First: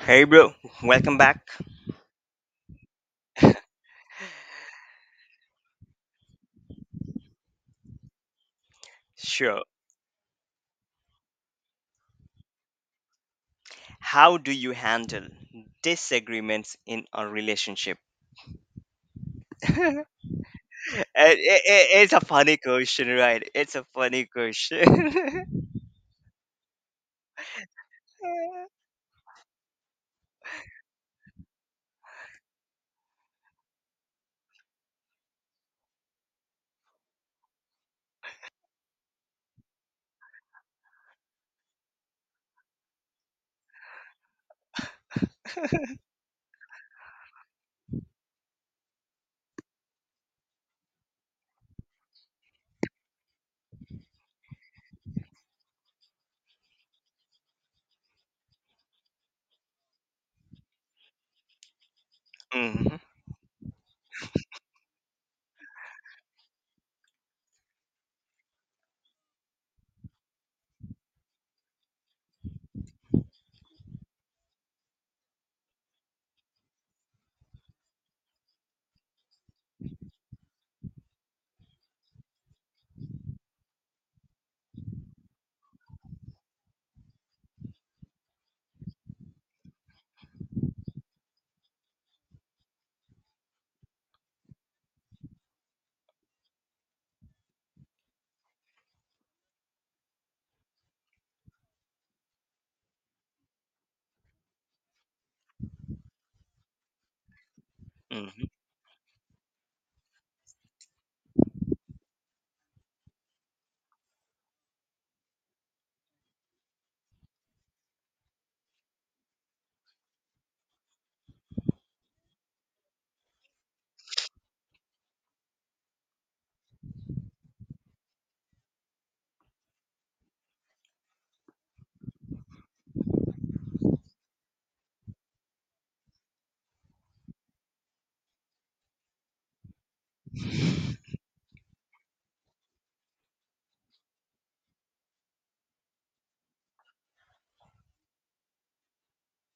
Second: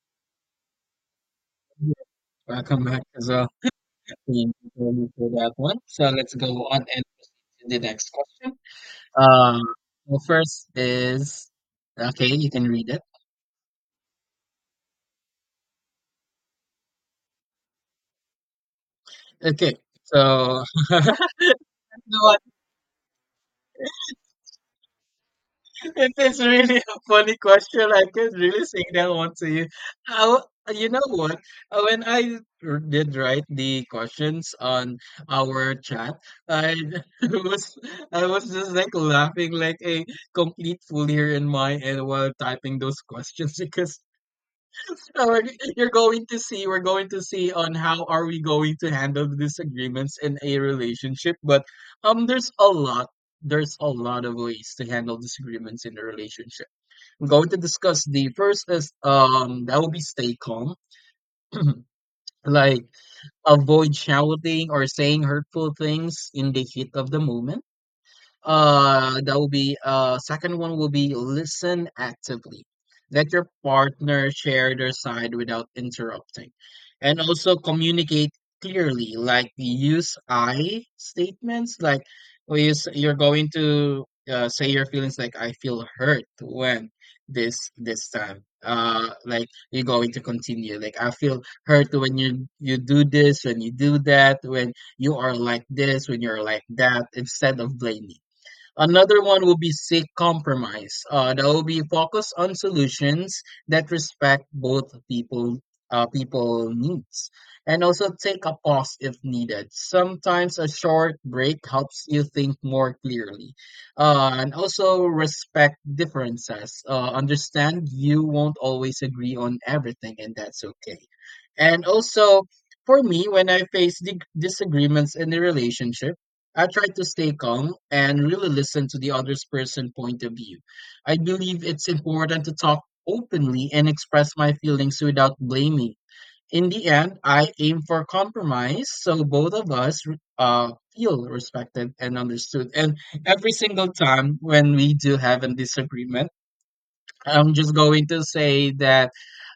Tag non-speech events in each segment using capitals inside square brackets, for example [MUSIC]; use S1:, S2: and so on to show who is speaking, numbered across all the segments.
S1: Hey, bro, welcome back.
S2: Welcome back as well. Thank you very much for that one. So let's go on and to the next question. Um,
S1: Sure.
S2: well, first is okay, you can read it.
S1: How do you handle disagreements in a relationship?
S2: Okay,
S1: [LAUGHS]
S2: so
S1: It- it-
S2: [LAUGHS]
S1: it's a
S2: no,
S1: funny question, right? It's a funny question. [LAUGHS]
S2: it is really a funny question. I could really sing that one to you. I, w- you know what? When I did write the questions on our chat, I [LAUGHS] was I was just like laughing like a complete fool here in my end while typing those questions [LAUGHS] because no, we're you're going to see, we're going to see on how are we going to handle the disagreements in a relationship. But um, there's a lot, there's a lot of ways to handle disagreements in a relationship. I'm going to discuss the first is that will be stay calm, [CLEARS THROAT] like
S1: hmm
S2: avoid shouting or saying hurtful things in the heat of the moment. That will be second one will be listen actively. Let your partner share their side without interrupting. And also communicate clearly, like use I statements, like we use, you're going to say your feelings like I feel hurt when this time. Like you're going to continue. Like I feel hurt when you do this, when you do that, when you are like this, when you're like that, instead of blaming. Another one will be seek compromise. That will be focused on solutions that respect both people people needs, and also take
S1: hmm
S2: a pause if needed. Sometimes a short break helps you think more clearly, and also respect differences. Understand you won't always agree on everything, and that's okay. And also, for me, when I face disagreements in the relationship, I try to stay calm and really listen to the other person's point of view. I believe it's important to talk openly and express my feelings without blaming. In the end, I aim for compromise so both of us uh, feel respected and understood. And every single time when we do have a disagreement, I'm just going to say that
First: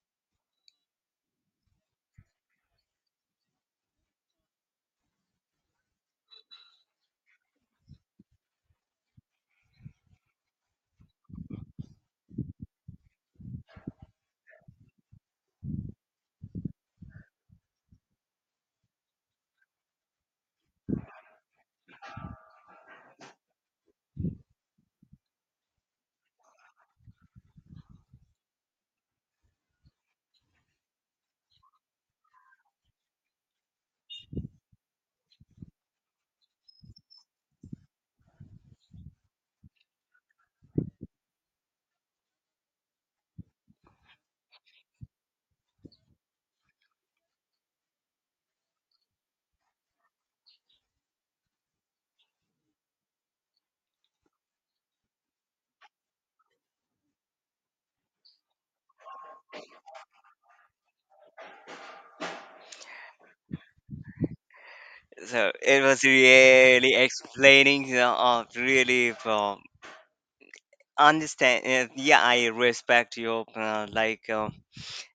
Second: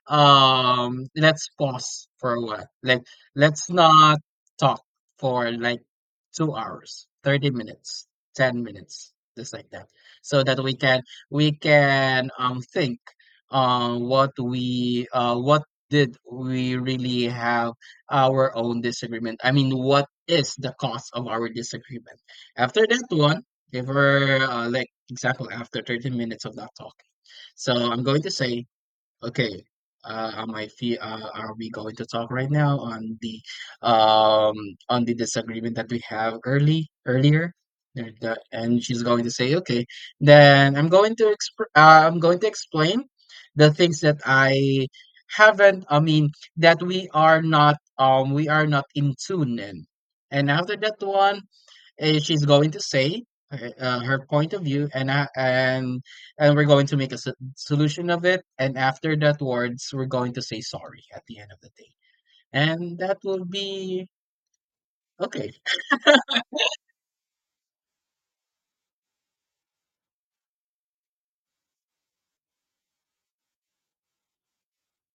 S2: let's pause for a while. Like let's not talk for like 2 hours, 30 minutes, 10 minutes, just like that. So that we can think what did we really have our own disagreement? I mean, what is the cause of our disagreement? After that one, if we're like example after 30 minutes of that talk, so I'm going to say, okay, am I fe are we going to talk right now um on the disagreement that we have early earlier? And she's going to say, okay, then I'm going to exp I'm going to explain the things that I haven't, I mean, that we are not in tune in. And after that one, she's going to say her point of view and I, and we're going to make a solution of it, and after that words we're going to say sorry at the end of the day, and that will be okay.
S1: So it was really explaining, you know, really from understand. Yeah, I respect your like.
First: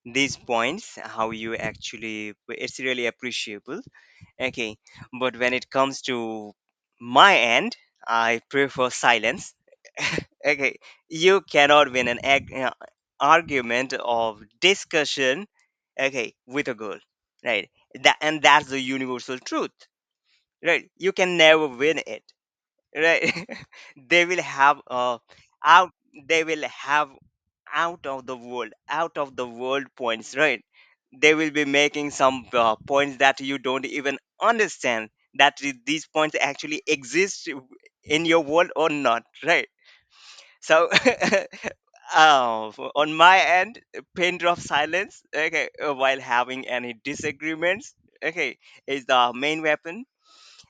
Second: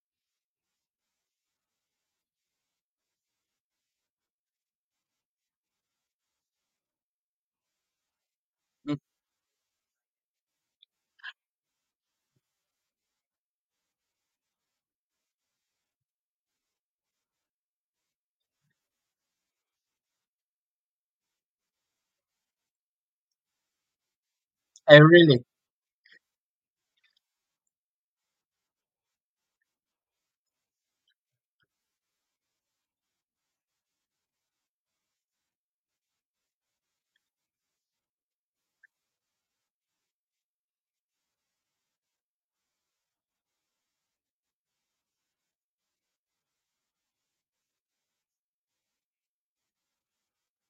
S1: These points how you actually it's really appreciable. Okay, but when it comes to my end, I prefer
S2: Mm,
S1: silence. [LAUGHS] Okay, you cannot win an argument of discussion, okay, with a girl, right? That, and that's the universal truth, right? You can never win it, right? [LAUGHS] They will have
S2: I really
S1: out they will have out of the world, points, right? They will be making some points that you don't even understand, that these points actually exist in your world or not, right? So [LAUGHS] on my end, pain drop silence, okay, while having any disagreements, okay, is the main weapon.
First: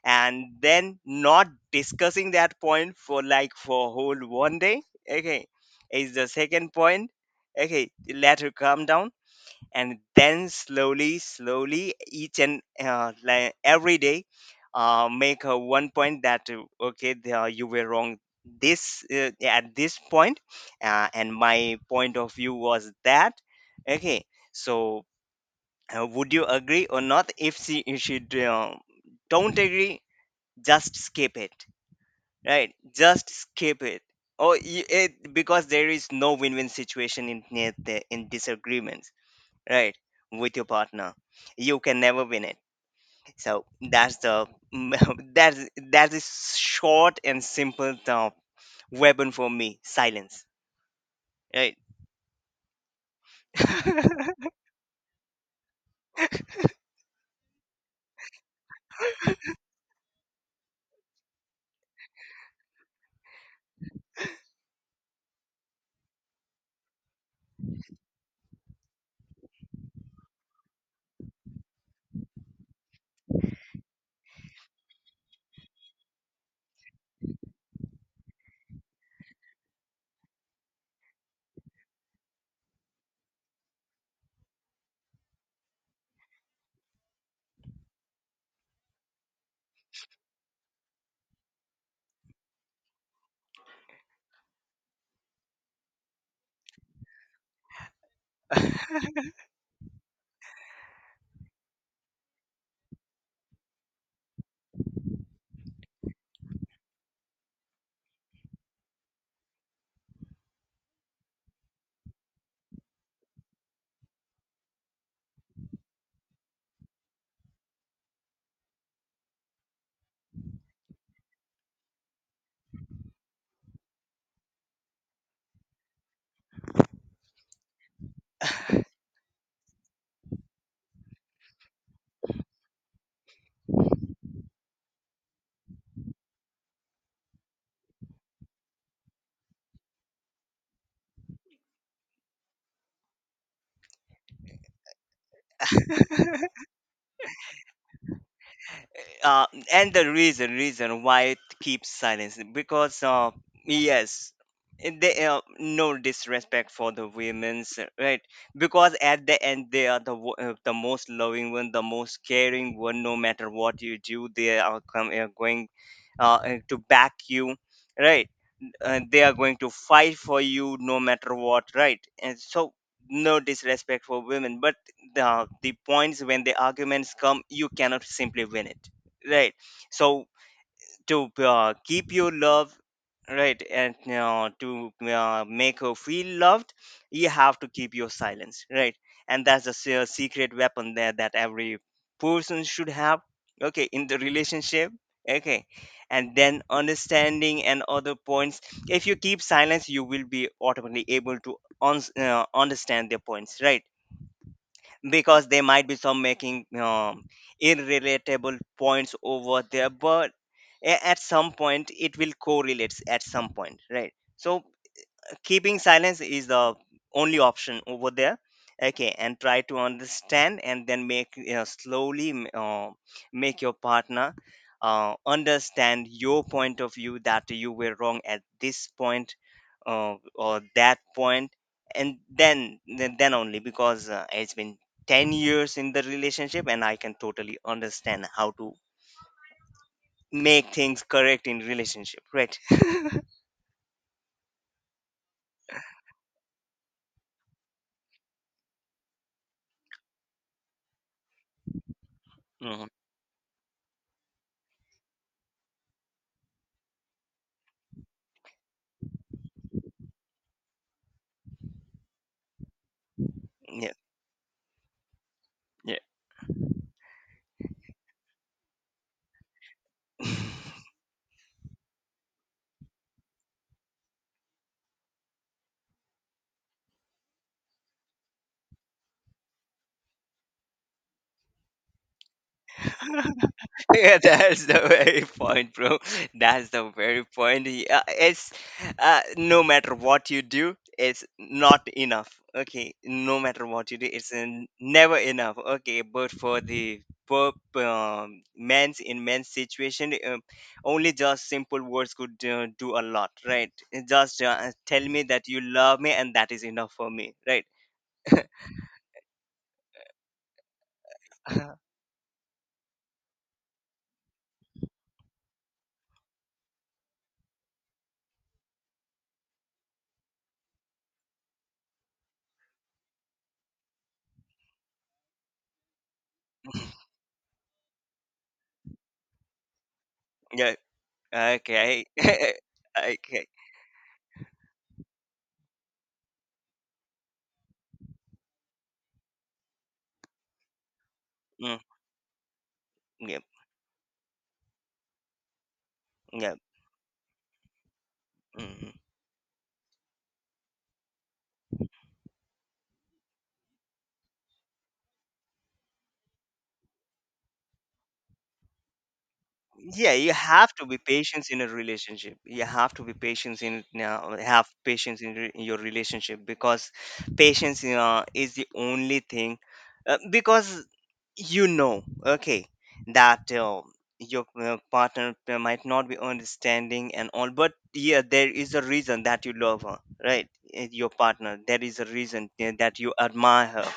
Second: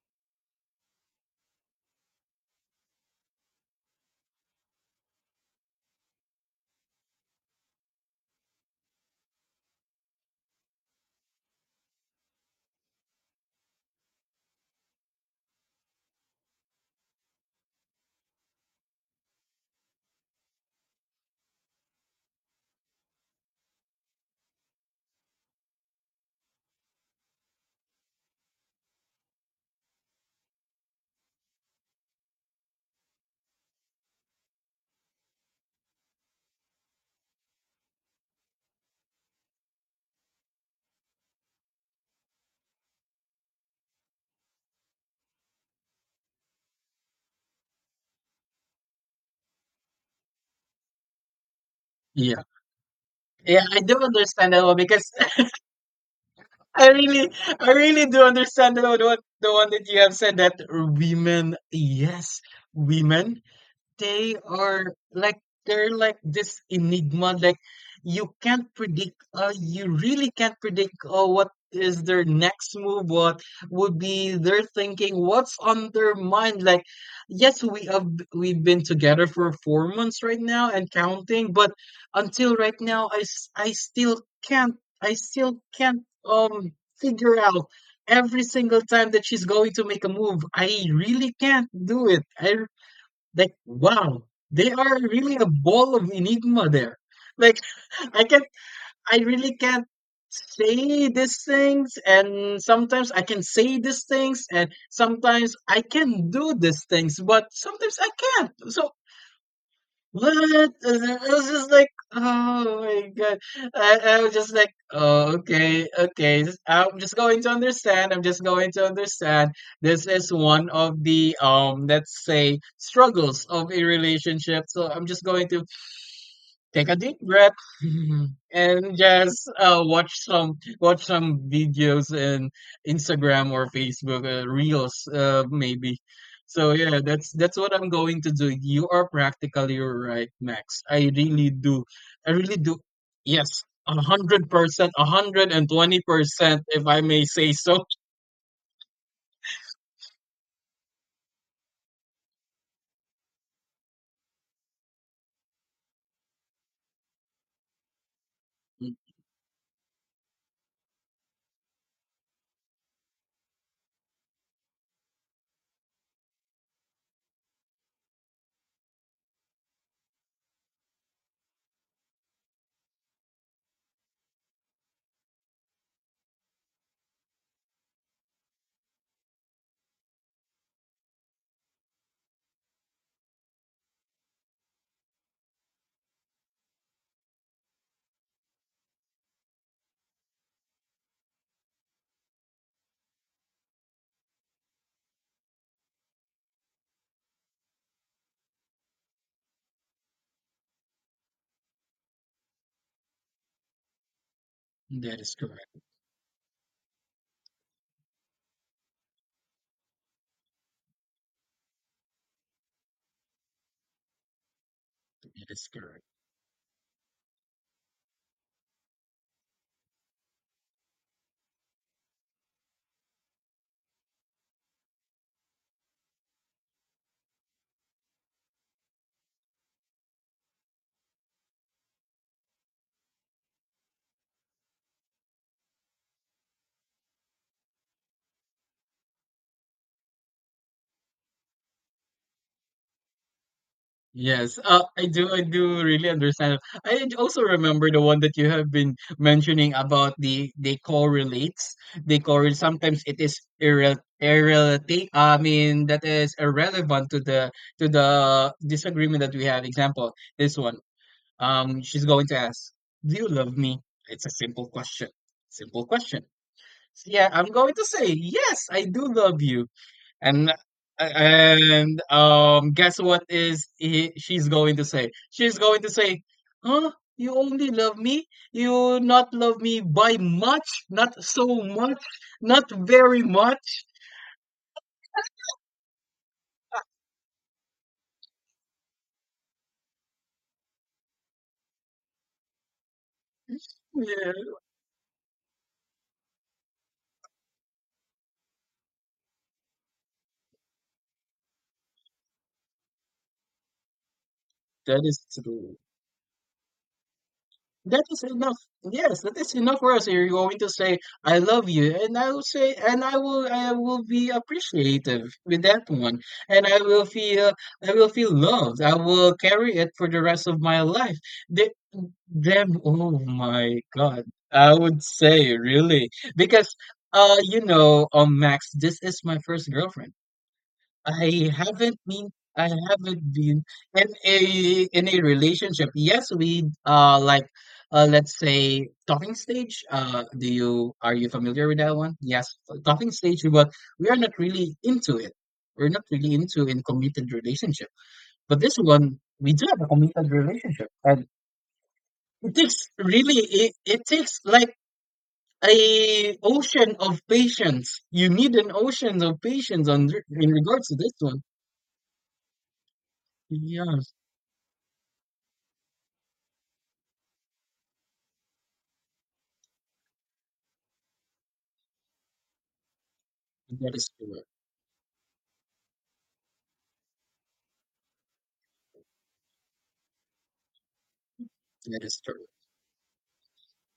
S1: And then not discussing that point for like for whole one day, okay, is the second point. Okay, let her calm down, and then slowly slowly each and like every day, make her one point that okay, the, you were wrong this at this point, and my point of view was that, okay. So would you agree or not? If she, if she uh, don't agree, just skip it, right? Just skip it. Oh you, it, because there is no win-win situation in in disagreements, right, with your partner. You can never win it. So that's the [LAUGHS] that is short and simple weapon for me, silence, right?
S2: yeah, yeah, I do understand that one because [LAUGHS] i really I really do understand the one, the one that you have said, that women, yes, women they are like, they're like this enigma, like you can't predict, you really can't predict, what is their next move, what would be their thinking, what's on their mind. Like, yes, we've been together for 4 months right now and counting, but until right now I still can't, I still can't um figure out every single time that she's going to make a move. I really can't do it. I Like, wow, they are really a ball of enigma there. Like, [LAUGHS] I can't, I really can't say these things, and sometimes I can say these things, and sometimes I can do these things, but sometimes I can't. So what? And then I was just like, oh my god. I was just like, oh, okay, okay. I'm just going to understand. I'm just going to understand. This is one of the, let's say, struggles of a relationship. So I'm just going to take a deep breath [LAUGHS] and just watch some, watch some videos in Instagram or Facebook reels, maybe. So yeah, that's what I'm going to do. You are practically right, Max. I really do. I really do. Yes, 100%, a hundred and twenty
S1: [LAUGHS]
S2: percent, if I may say so.
S1: uh, and the reason why it keeps silence, because yes, they no disrespect for the women's, right?
S2: Mm.
S1: Because at the end, they are the most loving one, the most caring one. No matter what you do, they are, come, are going to back you, right? They are going to fight for you no matter what, right? And so no disrespect for women, but the points, when the arguments come, you cannot simply win it, right? So to keep your love, right, and to make her feel loved, you have to keep your silence, right? And that's the secret weapon there, that every person should have, okay, in the relationship. Okay, and then understanding and other points, if you keep silence, you will be automatically able to uns- uh, understand their points, right?
S2: That is
S1: Because they
S2: correct.
S1: might be some making irrelatable points over there, but at some point it will correlates at some point, right? So
S2: That is
S1: keeping
S2: correct.
S1: silence is the only option over there, okay, and try to understand and then make, you know, slowly make your partner understand your point of view, that you were wrong at this point, or that point, and then only, because it's been 10 years in the relationship and I can totally understand how to make things correct in relationship, right?
S2: Yes, I do. I do really understand. Also remember the one that you have been mentioning about the they correlates. They
S1: [LAUGHS]
S2: correlate.
S1: Mhm.
S2: Sometimes it is I mean, that is irrelevant to the, to the disagreement that we have. Example, this one. She's going to ask, "Do you love me?"
S1: Yeah,
S2: It's a simple question. Simple
S1: yeah.
S2: question. So yeah, I'm going to say yes. I do love you. And and guess what is she's going to say? She's going to say, "Huh? You only love me? You not love me by much? Not so much? Not
S1: [LAUGHS]
S2: very much?"
S1: [LAUGHS] Yeah, that's the very point, bro. That's the very point. Yeah, it's no matter what you do, it's not enough. Okay, no matter what you do,
S2: Yeah,
S1: it's never enough. Okay, but for the poor men's in men's situation, only just simple words could do a lot, right? Just
S2: that
S1: tell
S2: is
S1: me that you
S2: true.
S1: love me, and that is enough for me, right?
S2: That is enough. Yes, that is enough for us. You're going to say, "I love
S1: [LAUGHS]
S2: you," and I will say, and I will be appreciative with that one, and I will feel loved. I will carry it for the rest of my life. The oh my God. I would say really because you know, Max, this is my first girlfriend.
S1: Yeah.
S2: I haven't
S1: Okay. [LAUGHS]
S2: been I haven't
S1: Okay.
S2: been in a, in a relationship. Yes, we like, let's say talking stage. Do you Are you familiar with
S1: Mm,
S2: that one? Yes, talking stage,
S1: yep.
S2: but we are not really into it. We're not really
S1: Yep.
S2: into in committed relationship. But this
S1: Mm.
S2: one we do have a committed relationship and. It takes really, it takes like a ocean of patience. You need an ocean of patience on
S1: Yeah, you
S2: in
S1: have to
S2: regards to
S1: be
S2: this one.
S1: patient in a relationship. You have to be patient in
S2: Yes,
S1: have patience in, in your relationship, because patience, you know, is the only thing, because, you know, okay, that
S2: that is correct.
S1: your partner might not be understanding and all, but yeah, there is a reason that you love her, right? Your partner, there is
S2: That
S1: a
S2: is
S1: reason
S2: correct.
S1: that you admire her,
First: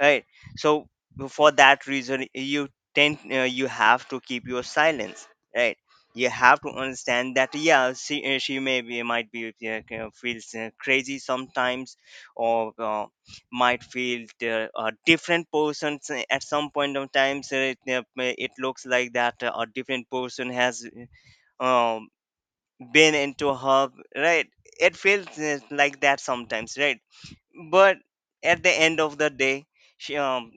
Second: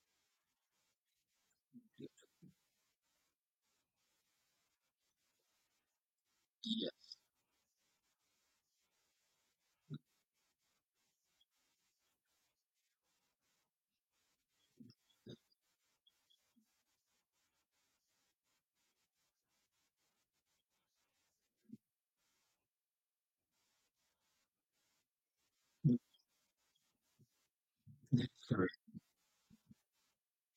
S1: right? So for that reason you tend, you have to keep your silence, right? You have to
S2: Yes,
S1: understand that yeah, she may be might be kind of feels crazy sometimes, or might feel there are different persons at some point of times, it, may- it looks like that a different person has uh, um, been into her, right? It feels like that sometimes, right? But
S2: that is
S1: at the
S2: correct.
S1: end of the day, she, um,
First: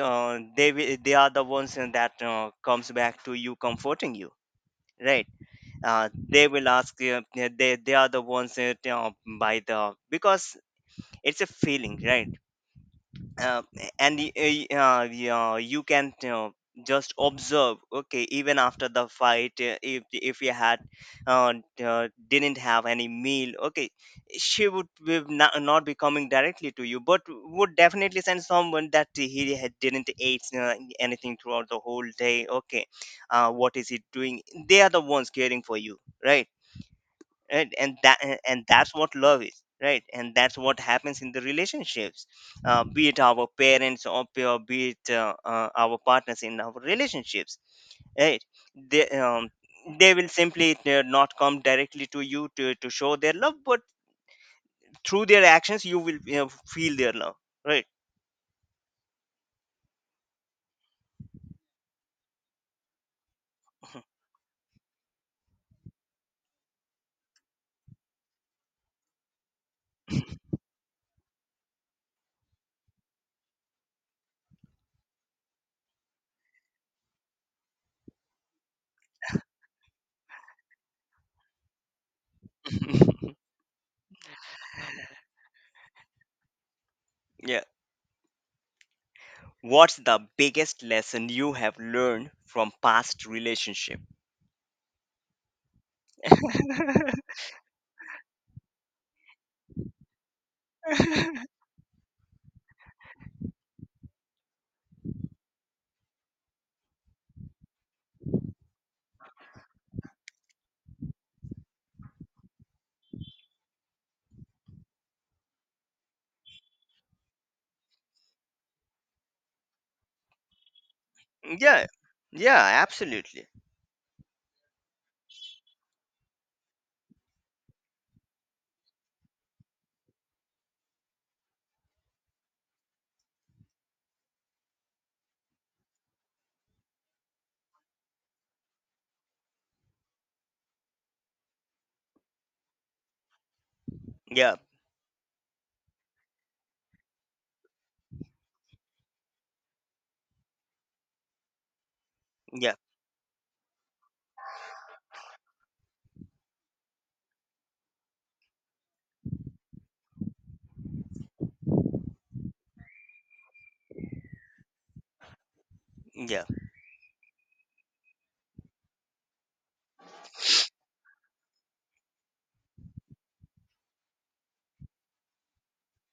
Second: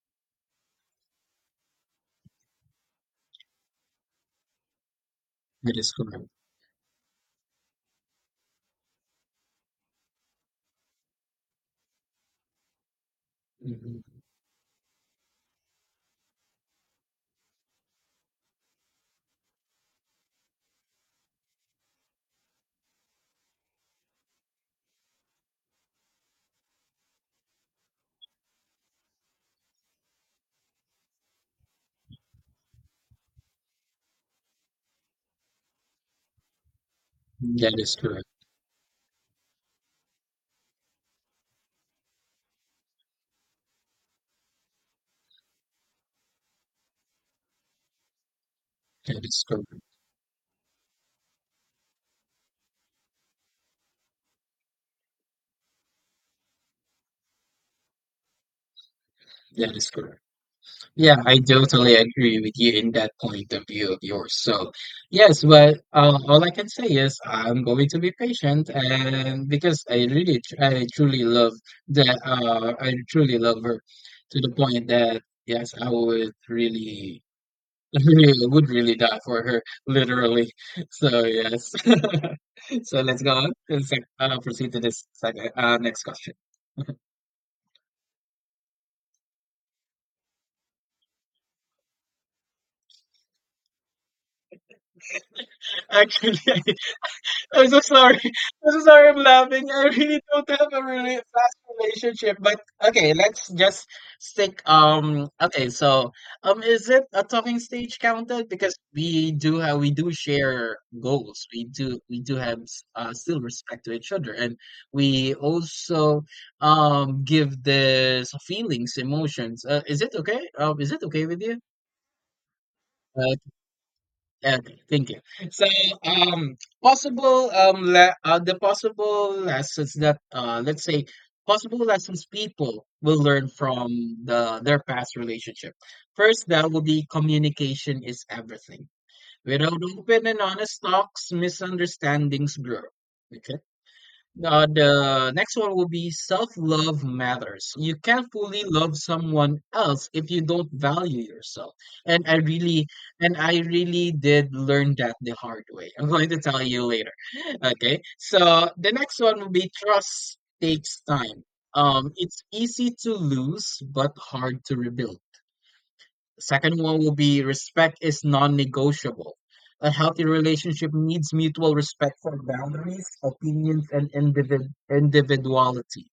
S1: uh, they they are the ones that comes back to you comforting you, right?
S2: That is correct.
S1: They will ask you eh, they are the ones that, by the because it's a feeling, right? uh,
S2: Mhm.
S1: and yeah, you can, you know, just observe, okay, even after the fight, if you had uh, didn't have any meal, okay, she would be not, not be coming directly to you, but would definitely send someone that he had didn't eat anything throughout the whole day, okay, what is he doing? They are the ones caring for you, right? Right,
S2: That is
S1: and that,
S2: correct.
S1: and that's what love is, right? And that's what happens in the relationships, be it our parents, or be it our partners in our relationships, right? They
S2: That is correct.
S1: they will simply not come directly to you to show their love, but through their actions you will, you know, feel their love, right?
S2: That is correct. Yeah, I totally agree with you in that point of view of yours. So, yes, well, all I can say is I'm going to be patient, and because I really, I truly love that, I truly love her to the point that yes, I would really, [LAUGHS] really would really die for her, literally. So yes. [LAUGHS] So let's go
S1: [LAUGHS]
S2: on and proceed to this second, next question.
S1: Yeah. What's the biggest lesson you have learned from past relationship?
S2: [LAUGHS] Actually, I'm so sorry. [LAUGHS] I'm so sorry I'm laughing. I really don't have a really fast relationship. But okay, let's just stick okay, so is it a talking stage counted? Because we do share goals. We do have still respect to each other, and we also give this feelings, emotions. Is it okay? Is it okay with
S1: Yeah. Yeah,
S2: you?
S1: absolutely.
S2: Okay, thank you. So, um, possible the possible lessons that, let's say, possible lessons people will learn from their past relationship. First, that will be communication is everything. Without open and honest talks, misunderstandings grow. Okay.
S1: Yeah.
S2: The next one will be self-love matters. You can't fully love someone else if you don't value yourself. And I
S1: Yeah.
S2: really, and I really did learn that the hard way. [LAUGHS] I'm going to tell you later. [LAUGHS] Okay. So the next one will be trust takes time. It's easy to lose, but hard to rebuild.
S1: Yeah.
S2: Second one will be respect is non negotiable. A healthy relationship needs mutual respect for boundaries, opinions, and individuality.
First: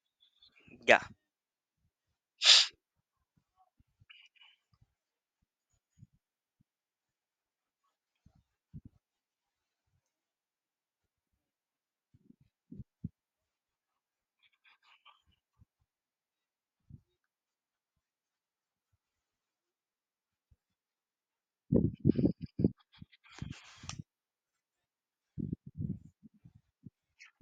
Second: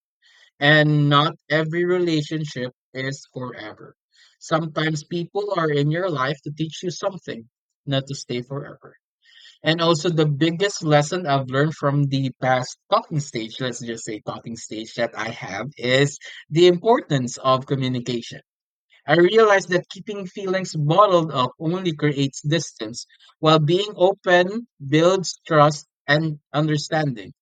S1: Yeah.
S2: And not every relationship is forever. Sometimes people are in your life to teach you something, not to stay forever. And also, the biggest lesson I've learned from the past talking stage, let's just say talking stage that I have, is the importance of communication. I realized that keeping feelings bottled up only creates distance, while being open builds trust and understanding.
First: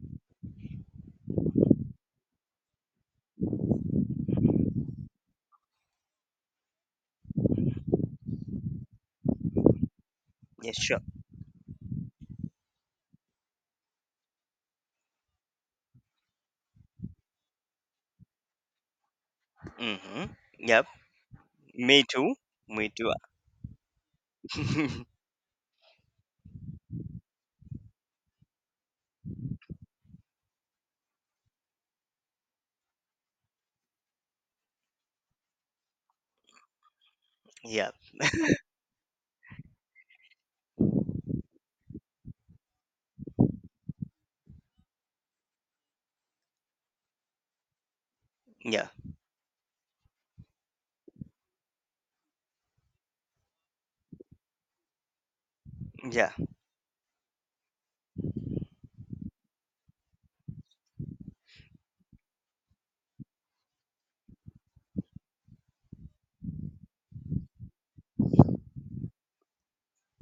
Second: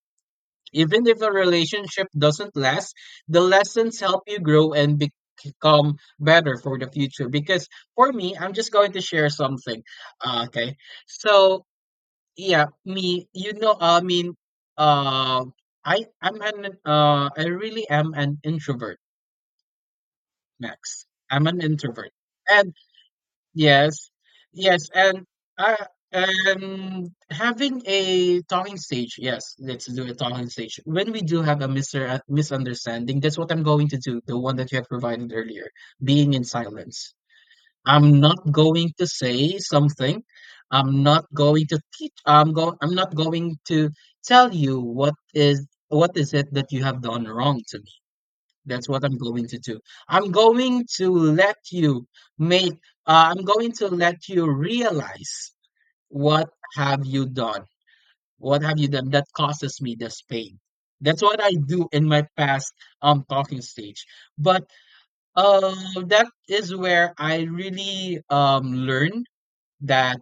S2: Even if a relationship doesn't last, the lessons help you grow and become better for the future. Because for me, I'm just going to share something. Okay.
S1: Yes, sure.
S2: So, yeah, you know, I mean, uh, I'm an, I really am an introvert,
S1: Mm-hmm. Yep.
S2: Max. I'm an
S1: Me
S2: introvert.
S1: too.
S2: And
S1: Me too.
S2: yes. Yes,
S1: [LAUGHS]
S2: and I and having a talking stage, yes, let's do a talking stage. When we do have a Mister misunderstanding, that's what I'm going to do, the one that you have provided earlier, being in silence.
S1: Yeah.
S2: I'm not going to say something. I'm not going to teach. I'm go. I'm not going to tell you what is it that you have done wrong to me. That's
S1: Yeah.
S2: what I'm going to do. I'm going to let you make, realize
S1: Yeah.
S2: what have you done? What have you done that causes me this pain? That's what I do in my past talking stage. But uh, that is where I really learn that,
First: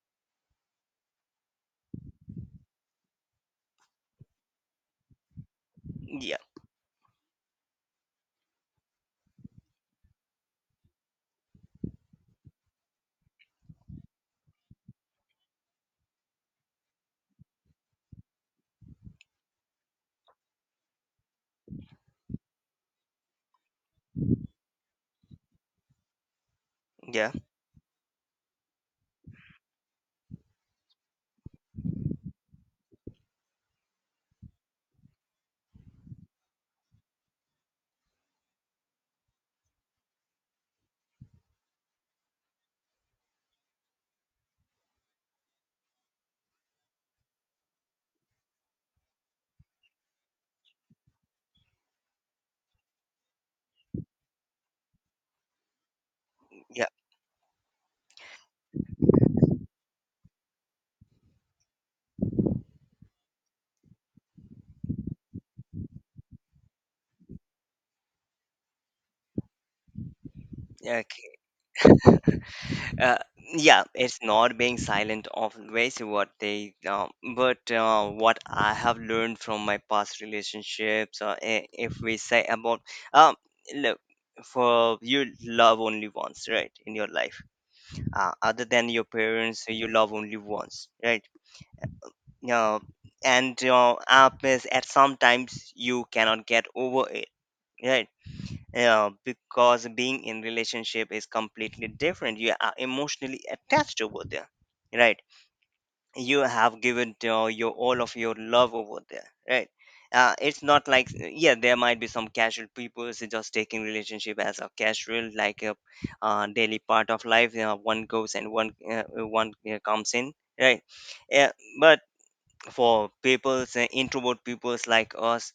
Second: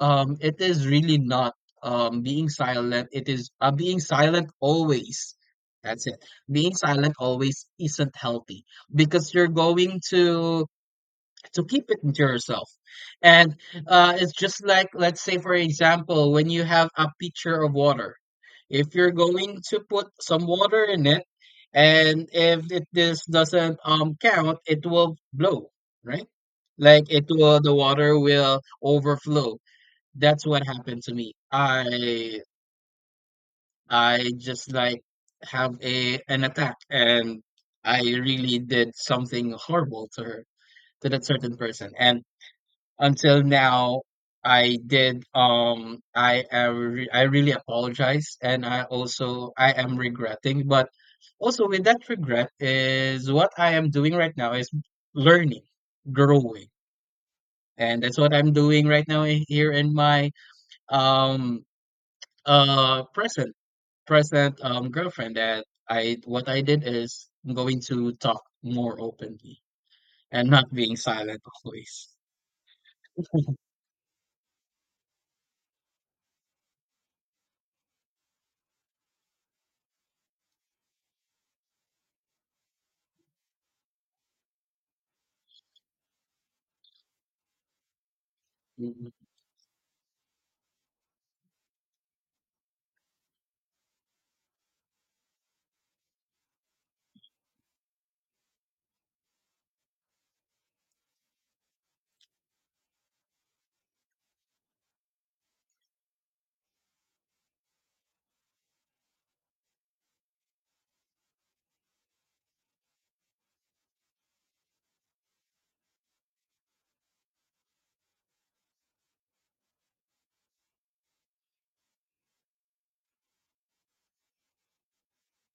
S2: it is really not being silent. It is being silent always. That's it.
S1: Yeah.
S2: Being silent always isn't healthy because you're going to keep it to yourself, and it's just like, let's say for example, when you have a pitcher of water, if you're going to put some water in it, and if it, this doesn't count, it will blow, right? Like it
S1: Yeah.
S2: will the water will overflow. That's what happened to me. I just like have a an attack, and I really did something horrible to her, to that certain person. And until now I really apologize, and I also I am regretting, but also with that regret is what I am doing right now, is learning, growing.
S1: Yeah.
S2: And that's what I'm doing right now, here in my um present, present girlfriend, that I what I did is I'm going to talk more openly and not being
S1: Yeah. Okay.
S2: silent always.
S1: [LAUGHS] Uh, yeah. It's not being silent always what they but what I have learned from my past relationships. If we say about um, look, for you love only once, right, in your life. Other than your
S2: Mhm.
S1: parents, you love only once, right? Yeah, and your app is at sometimes you cannot get over it, right? Yeah, because being in relationship is completely different. You are emotionally attached over there, right? You have given your all of your love over there, right? It's not like yeah, there might be some casual people, so just taking relationship as a casual, like a daily part of life. You know, one goes and one one comes in, right? Yeah, but for people's introvert peoples like us,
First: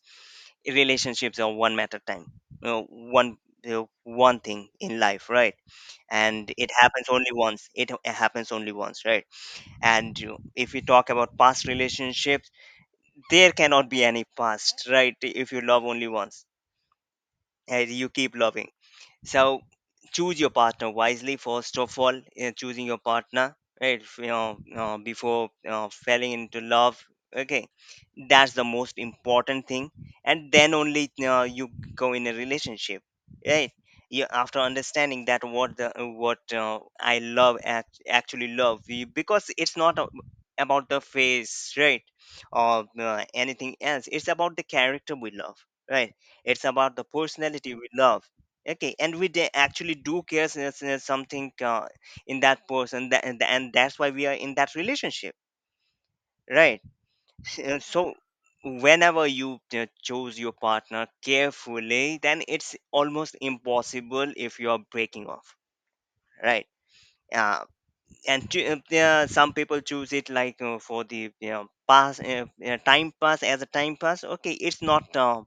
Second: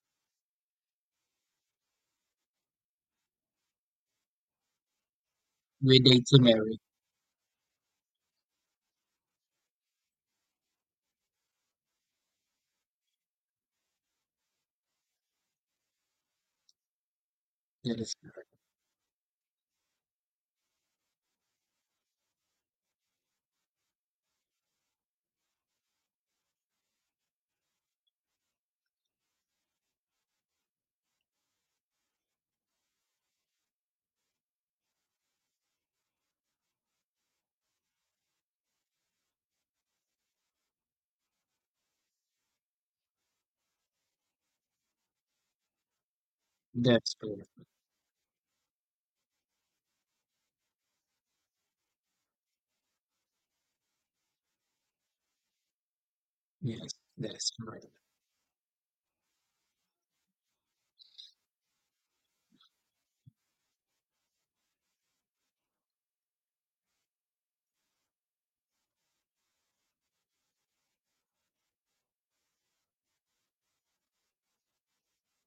S1: relationships are one matter time, you know, one, you, one thing in life, right?
S2: We date to
S1: And it
S2: marry.
S1: happens only once. It happens only once, right? And you, if you talk about past relationships, there cannot be any past, right? If you love only once and
S2: That
S1: you
S2: is
S1: keep
S2: correct.
S1: loving. So choose your partner wisely, first of all. Uh, choosing your partner, right? If, you know, before falling into love, okay, that's the most important thing, and then only you go in a relationship, right? You, after understanding that what the, what I love actually love you- because it's not about the face, right, or anything else. It's about the character we love, right? It's about the
S2: That's correct.
S1: personality we love. Okay, and we actually do care something in that person that, and that's why we are in that relationship, right?
S2: Yes, that is correct.
S1: So whenever you choose your partner carefully, then it's almost impossible if you are breaking off, right? Uh, and to, yeah, some people choose it like for the, you know, pass time pass as a time pass, okay. It's not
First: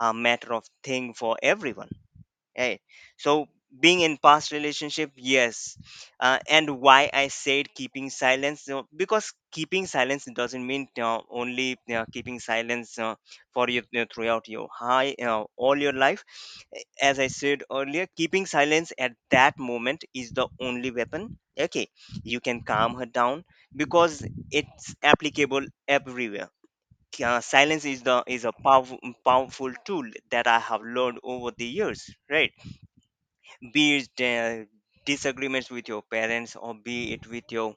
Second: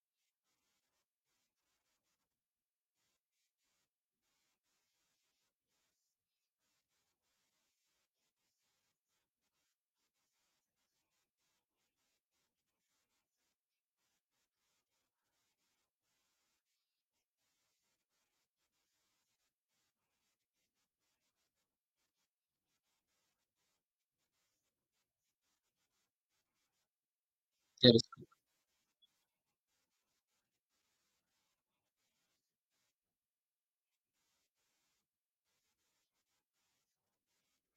S1: a matter of thing for everyone, right? So being in past relationship, yes, and why I said keeping silence, you know, because keeping silence doesn't mean you, only you keeping silence for you, you know, throughout your high, you, all your life. As I said earlier, keeping silence at that moment is the only weapon, okay. You can calm her down, because it's applicable everywhere. Uh, silence
S2: That
S1: is
S2: is
S1: the is a powerful, powerful tool that I have learned over the years, right? Be it uh, disagreements with your parents, or be it with your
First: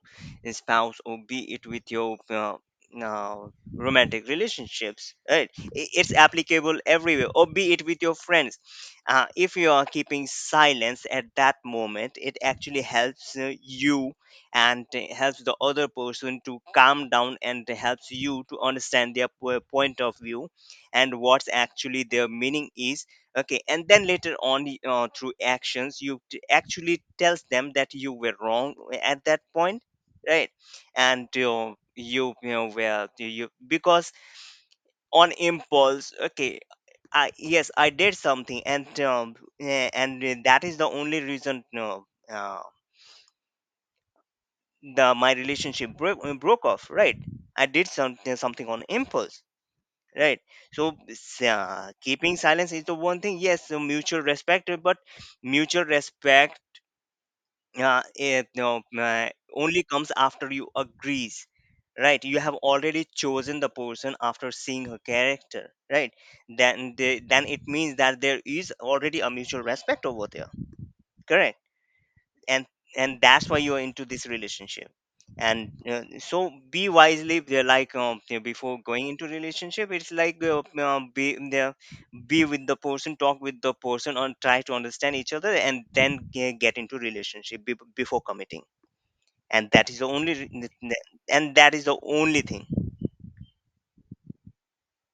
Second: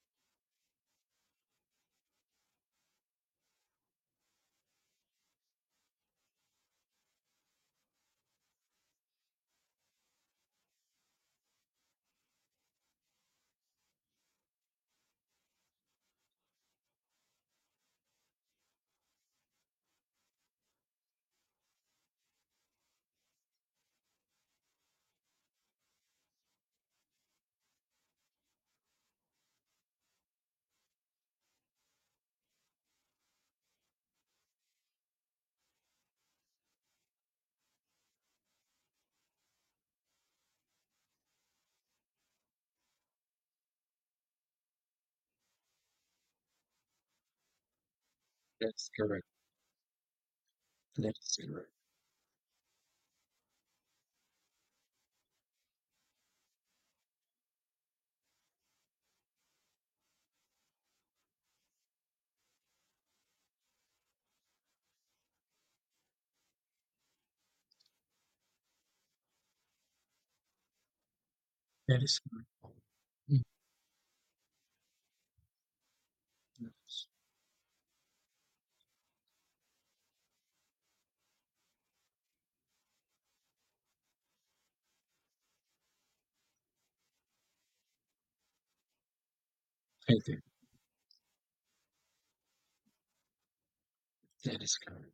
S1: spouse, or be it with your uh, romantic relationships, right? It's applicable everywhere, or be it with your friends. Uh, if you are keeping silence at that moment, it actually helps you, and helps the other person to calm down, and helps you to understand their point of view and what's actually their meaning is, okay. And then later on through actions you actually tells them that you were wrong eh, at that point, right? And you, you know well, you, because on impulse, okay, I, yes I did something, and that is the only reason, no, the my Relationship broke off, right? I did something on
S2: that's correct.
S1: impulse, right? So
S2: That is correct.
S1: keeping silence is the one thing. Yes, so mutual respect, but mutual respect, uh, it, you know, uh, only comes after you agrees, right? You have already chosen the person after seeing her character, right? Then then it means that there is already a mutual respect over there. Correct.
S2: That is correct.
S1: And and
S2: Mhm.
S1: that's why you're into this relationship. And so be wisely they're like before going into relationship, it's like be there, be with the person, talk with the person and try to understand each other and then get into relationship before committing. and that is the
S2: Thank
S1: only
S2: you.
S1: re- and that is the only thing.
S2: That is correct.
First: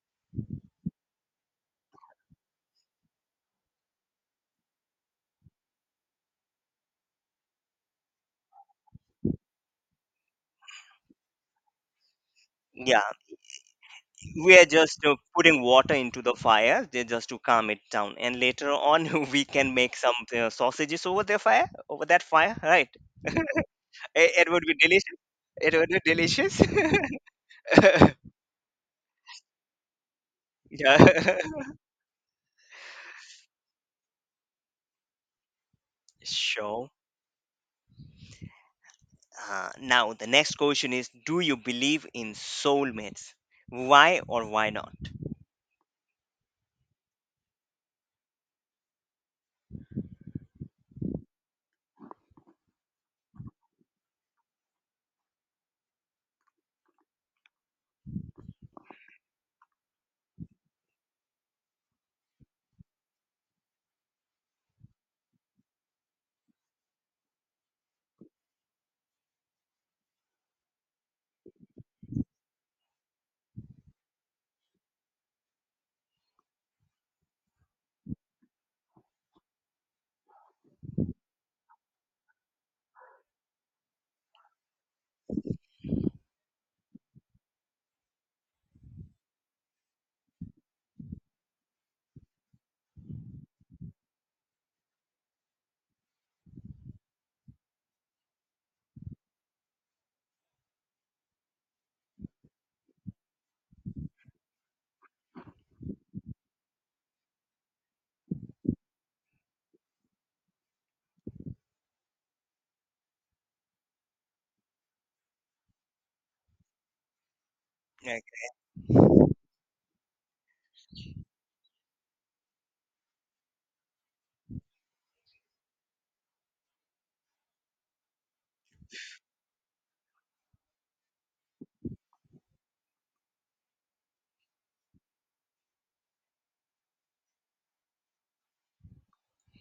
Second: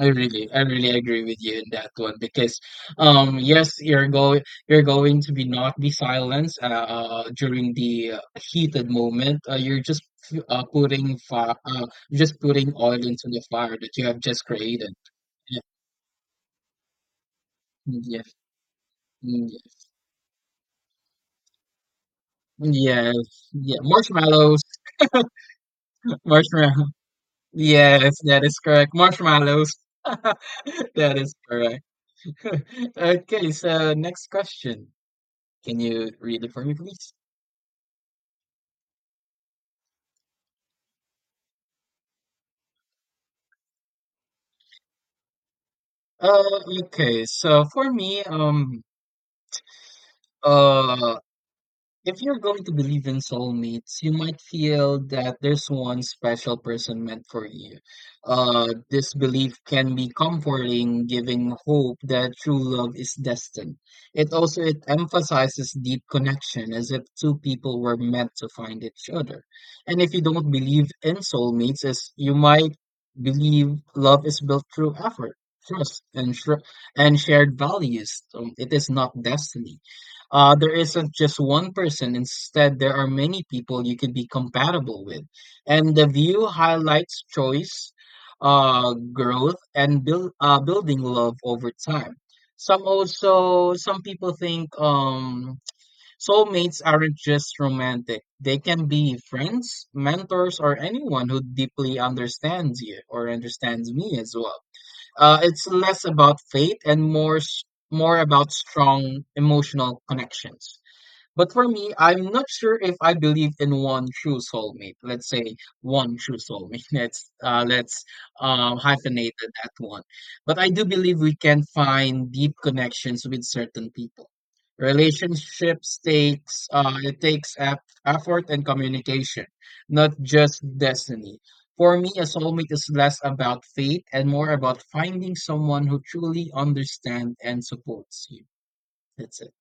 S2: I really agree with you in that one because, yes, you're going to be not be silenced during the heated moment. You're just putting fire, just putting oil
S1: Yeah,
S2: into the fire that you have just
S1: we are
S2: created.
S1: just
S2: Yeah,
S1: putting water into the fire, they just to calm it down,
S2: yes,
S1: and later on [LAUGHS] we
S2: mm,
S1: can
S2: yes,
S1: make some sausages over the fire, over that fire, right?
S2: yes, yeah.
S1: It
S2: Marshmallows,
S1: would be delicious. It would be delicious.
S2: marshmallow.
S1: [LAUGHS]
S2: Yes, that is correct. Marshmallows. [LAUGHS] That is
S1: Yeah. [LAUGHS]
S2: correct. [LAUGHS] Okay, so next question. Can you read it for me,
S1: So,
S2: please?
S1: The next question is, do you believe in soulmates? Why or why not?
S2: Uh, okay, so for me, uh, if you're going to believe in soulmates, you might feel that there's one special person meant for you. This belief can be comforting, giving hope that true love is destined. It also it emphasizes deep connection, as if two people were meant to find each other. And if you don't believe in soulmates, as you might believe love is built through effort, trust, and, and shared values. So it is not destiny. There isn't just one person. Instead, there are many people you could be compatible with. And the view highlights choice, growth, and building love over time. Some people think soulmates aren't just romantic. They can be friends, mentors, or anyone who deeply understands you, or understands me as well. It's less about fate and more about strong emotional connections. But for me, I'm not sure if I believe in one true soulmate. Let's say one true soulmate. [LAUGHS] Let's uh, let's
S1: Like,
S2: um, hyphenate that one. But I do believe we can find deep connections with certain people. Relationships takes effort and communication, not just destiny. For me, a soulmate is less about fate and more about finding someone who truly understands and supports you. That's it.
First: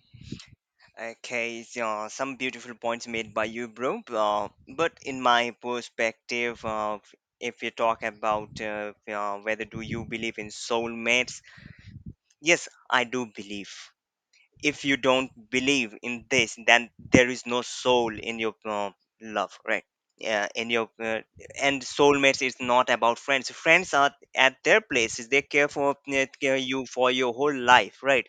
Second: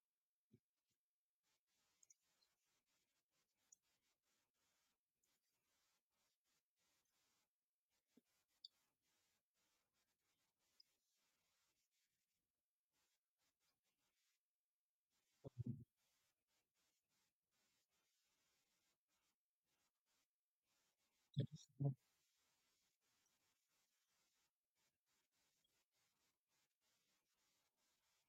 S1: Okay, so some beautiful points made by you, bro. But in my perspective, if you talk about whether do you believe in soulmates, yes, I do believe. If you don't believe in this, then there is no soul in your love, right? Yeah, in your and soulmates is not about friends. Friends are at their places, they care for care you for your whole life, right?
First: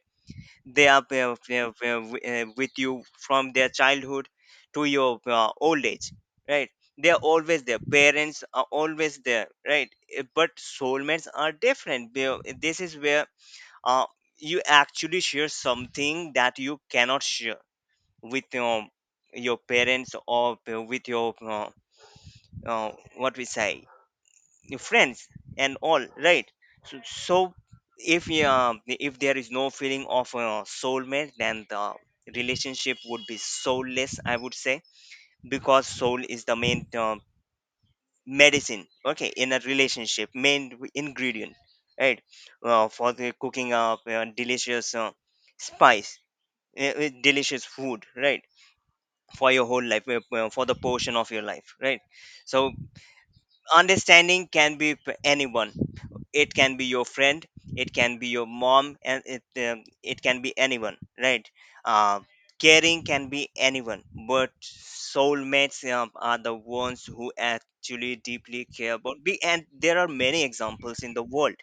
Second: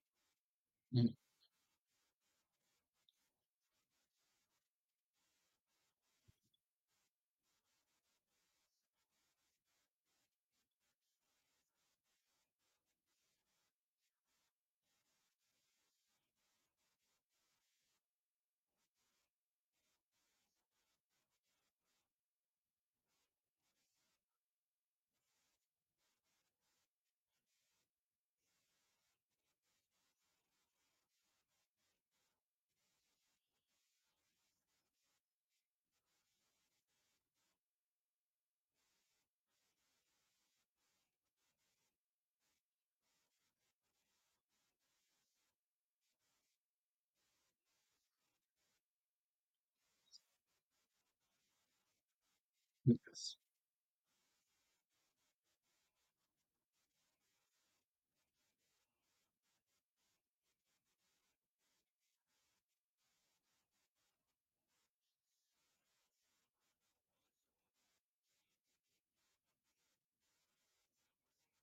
S1: They are
S2: Mm,
S1: with you from their childhood to your old age, right? They are always there. Parents are always there, right? But soulmates are different. This is where uh, you actually share something that you cannot share with your parents, or with your what we say, your friends and all, right? So, if there is no feeling of soulmate, then the relationship would be soulless, I would say. Because soul is the main medicine, okay, in a relationship, main ingredient, right? Uh, for the cooking up delicious, spice, delicious food, right? For your whole life, for the portion of your life, right? So
S2: yes.
S1: understanding can be anyone. It can be your friend, it can be your mom, and it it can be anyone, right? Uh, caring can be anyone, but soulmates are the ones who actually deeply care about be, and there are many examples in the world,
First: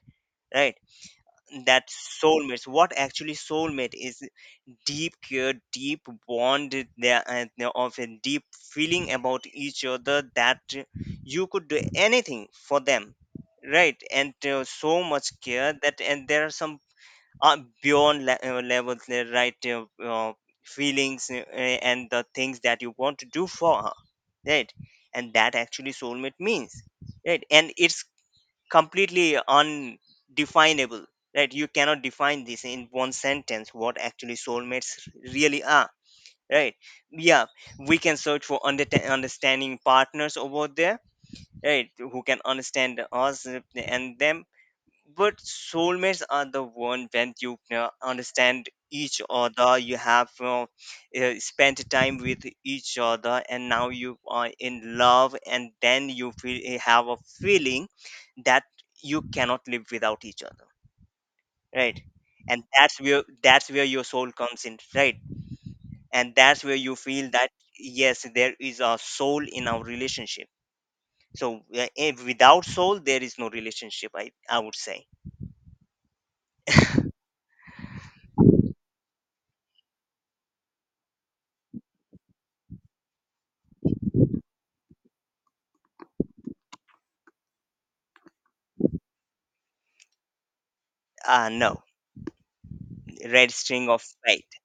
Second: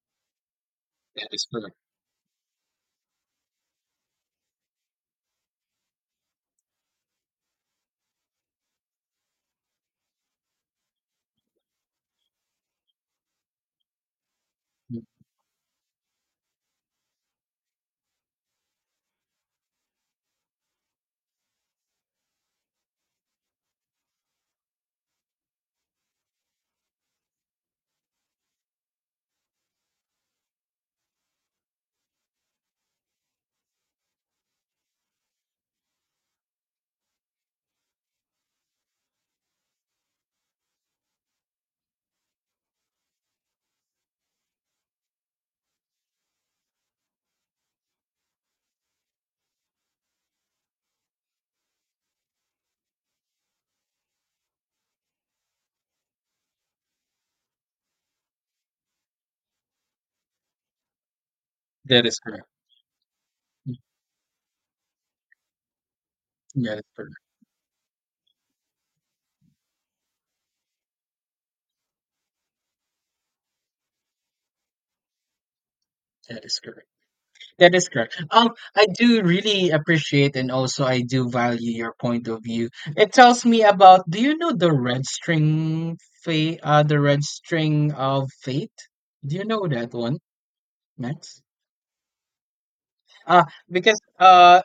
S1: right?
S2: That is correct.
S1: That soulmates, what actually soulmate is, deep care, deep bond there, and there of a deep feeling about each other that you could do anything for them, right? And so
S2: Mm,
S1: much care that, and there are some levels, right? Feelings and the things that you want to do for her, right? And that actually soulmate means, right? And it's completely undefinable, right? You cannot define this in one sentence what actually soulmates really are, right? Yeah, we can search for understanding partners over there, right, who can understand us and them. But soulmates are the one when you understand each other, you have spent time with each other and now you are in love, and then you feel, you have a feeling that you cannot live without each other, right?
S2: that is correct.
S1: And that's where your soul comes in, right? And that's where
S2: That is
S1: you
S2: correct.
S1: feel that yes, there is a soul in our relationship. So if without soul there is no relationship, I would say.
S2: That is correct. That is correct. I do really appreciate, and also I do value your point of view. It tells me about, do you know the red string of fate? Do you know that one, Max?
S1: Uh, no.
S2: Uh,
S1: Red string
S2: because,
S1: of fate.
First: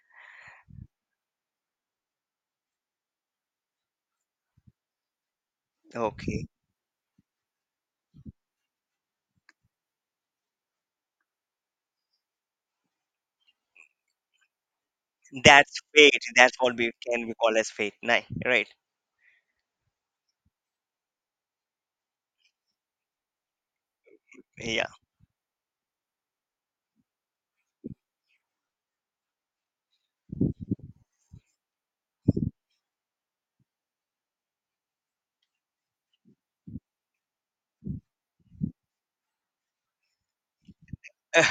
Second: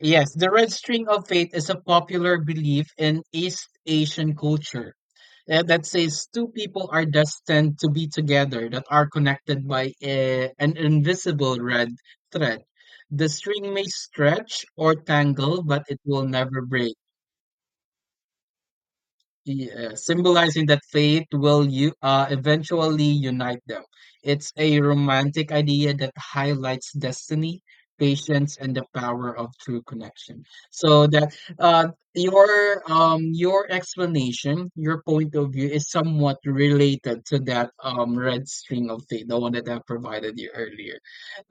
S2: yes, the red string of fate is a popular belief in East Asian culture that says
S1: Okay.
S2: two people are destined to be together, that are connected by an invisible red thread. The string may stretch or tangle,
S1: That's
S2: but it
S1: fate.
S2: will
S1: That's
S2: never
S1: what we
S2: break.
S1: can we call as fate. Nine. Right.
S2: Yeah, symbolizing that fate will you eventually unite them. It's a
S1: Yeah.
S2: romantic idea that highlights destiny, patience, and the power of true connection. So that your explanation, your point of view, is somewhat related to that red string of fate, the one that I provided you earlier.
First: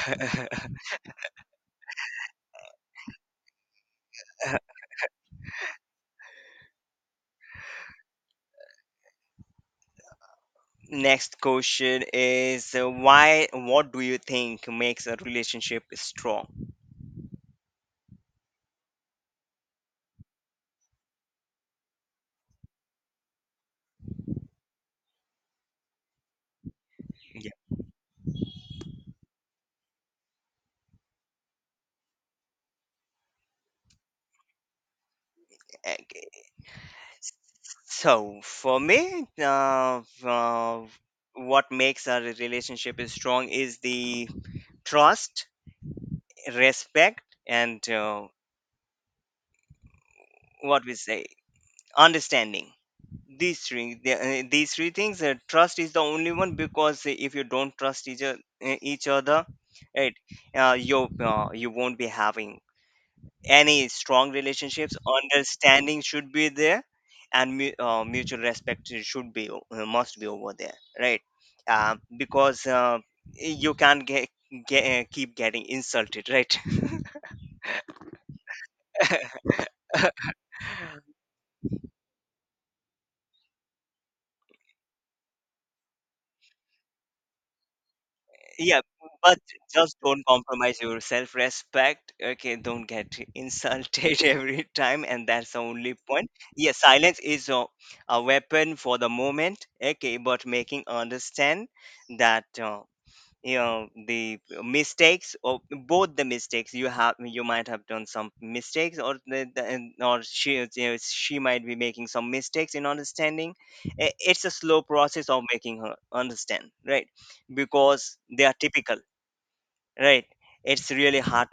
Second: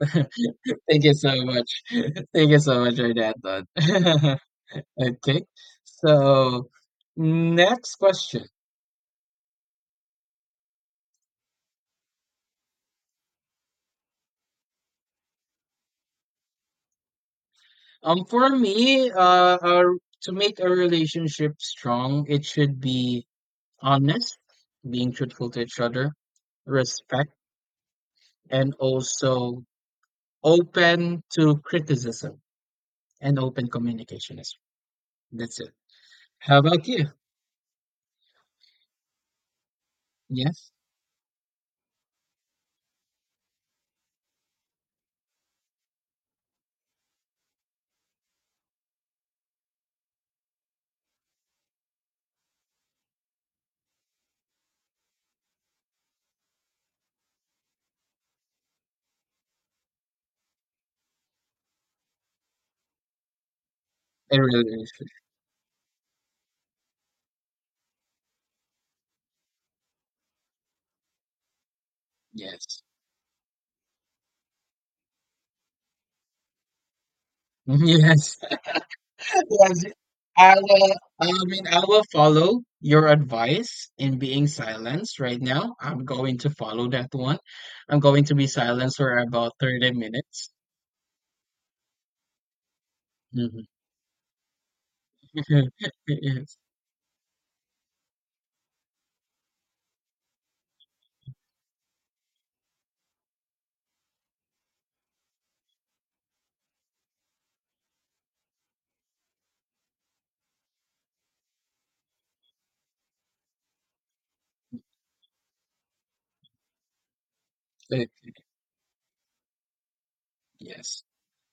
S2: [LAUGHS] Thank you so much. [LAUGHS] Thank you so much for that, Don. [LAUGHS] Okay, so next question.
S1: Next question is, why what do you think makes a relationship strong?
S2: For me, uh, to make a relationship strong, it should be honest, being truthful to each other, respect,
S1: Yeah.
S2: and also open to criticism and open communication as well. That's it.
S1: Okay.
S2: How about you?
S1: So for me,
S2: Yes,
S1: what makes a relationship is strong is the trust, respect, and what we say, understanding. These three these three things, trust is the only one, because if you don't trust each other, right? Uh, you you won't be having any strong
S2: a
S1: relationships.
S2: relationship.
S1: Understanding should be there, and mutual respect should be must be over there, right? Uh, because
S2: Yes,
S1: you can't get, keep getting insulted [LAUGHS] right?
S2: [LAUGHS] yes. Yes, I will, I mean, I will follow your advice in being silenced right now. I'm going to follow that one. I'm going to be
S1: Yeah,
S2: silenced for
S1: but
S2: about 30
S1: just don't
S2: minutes.
S1: compromise your self respect. Okay, don't get
S2: Mhm.
S1: insulted [LAUGHS] every time, and that's the only
S2: [LAUGHS]
S1: point. Yes, silence is a weapon for the moment. Okay, but making understand that the mistakes, or both the mistakes, you have, you might have done some mistakes, or or she is- you know, she might be making some mistakes in understanding. It's a slow process of making her understand, right?
S2: Yes.
S1: Because they are typical, right? It's
S2: Yes.
S1: really hard.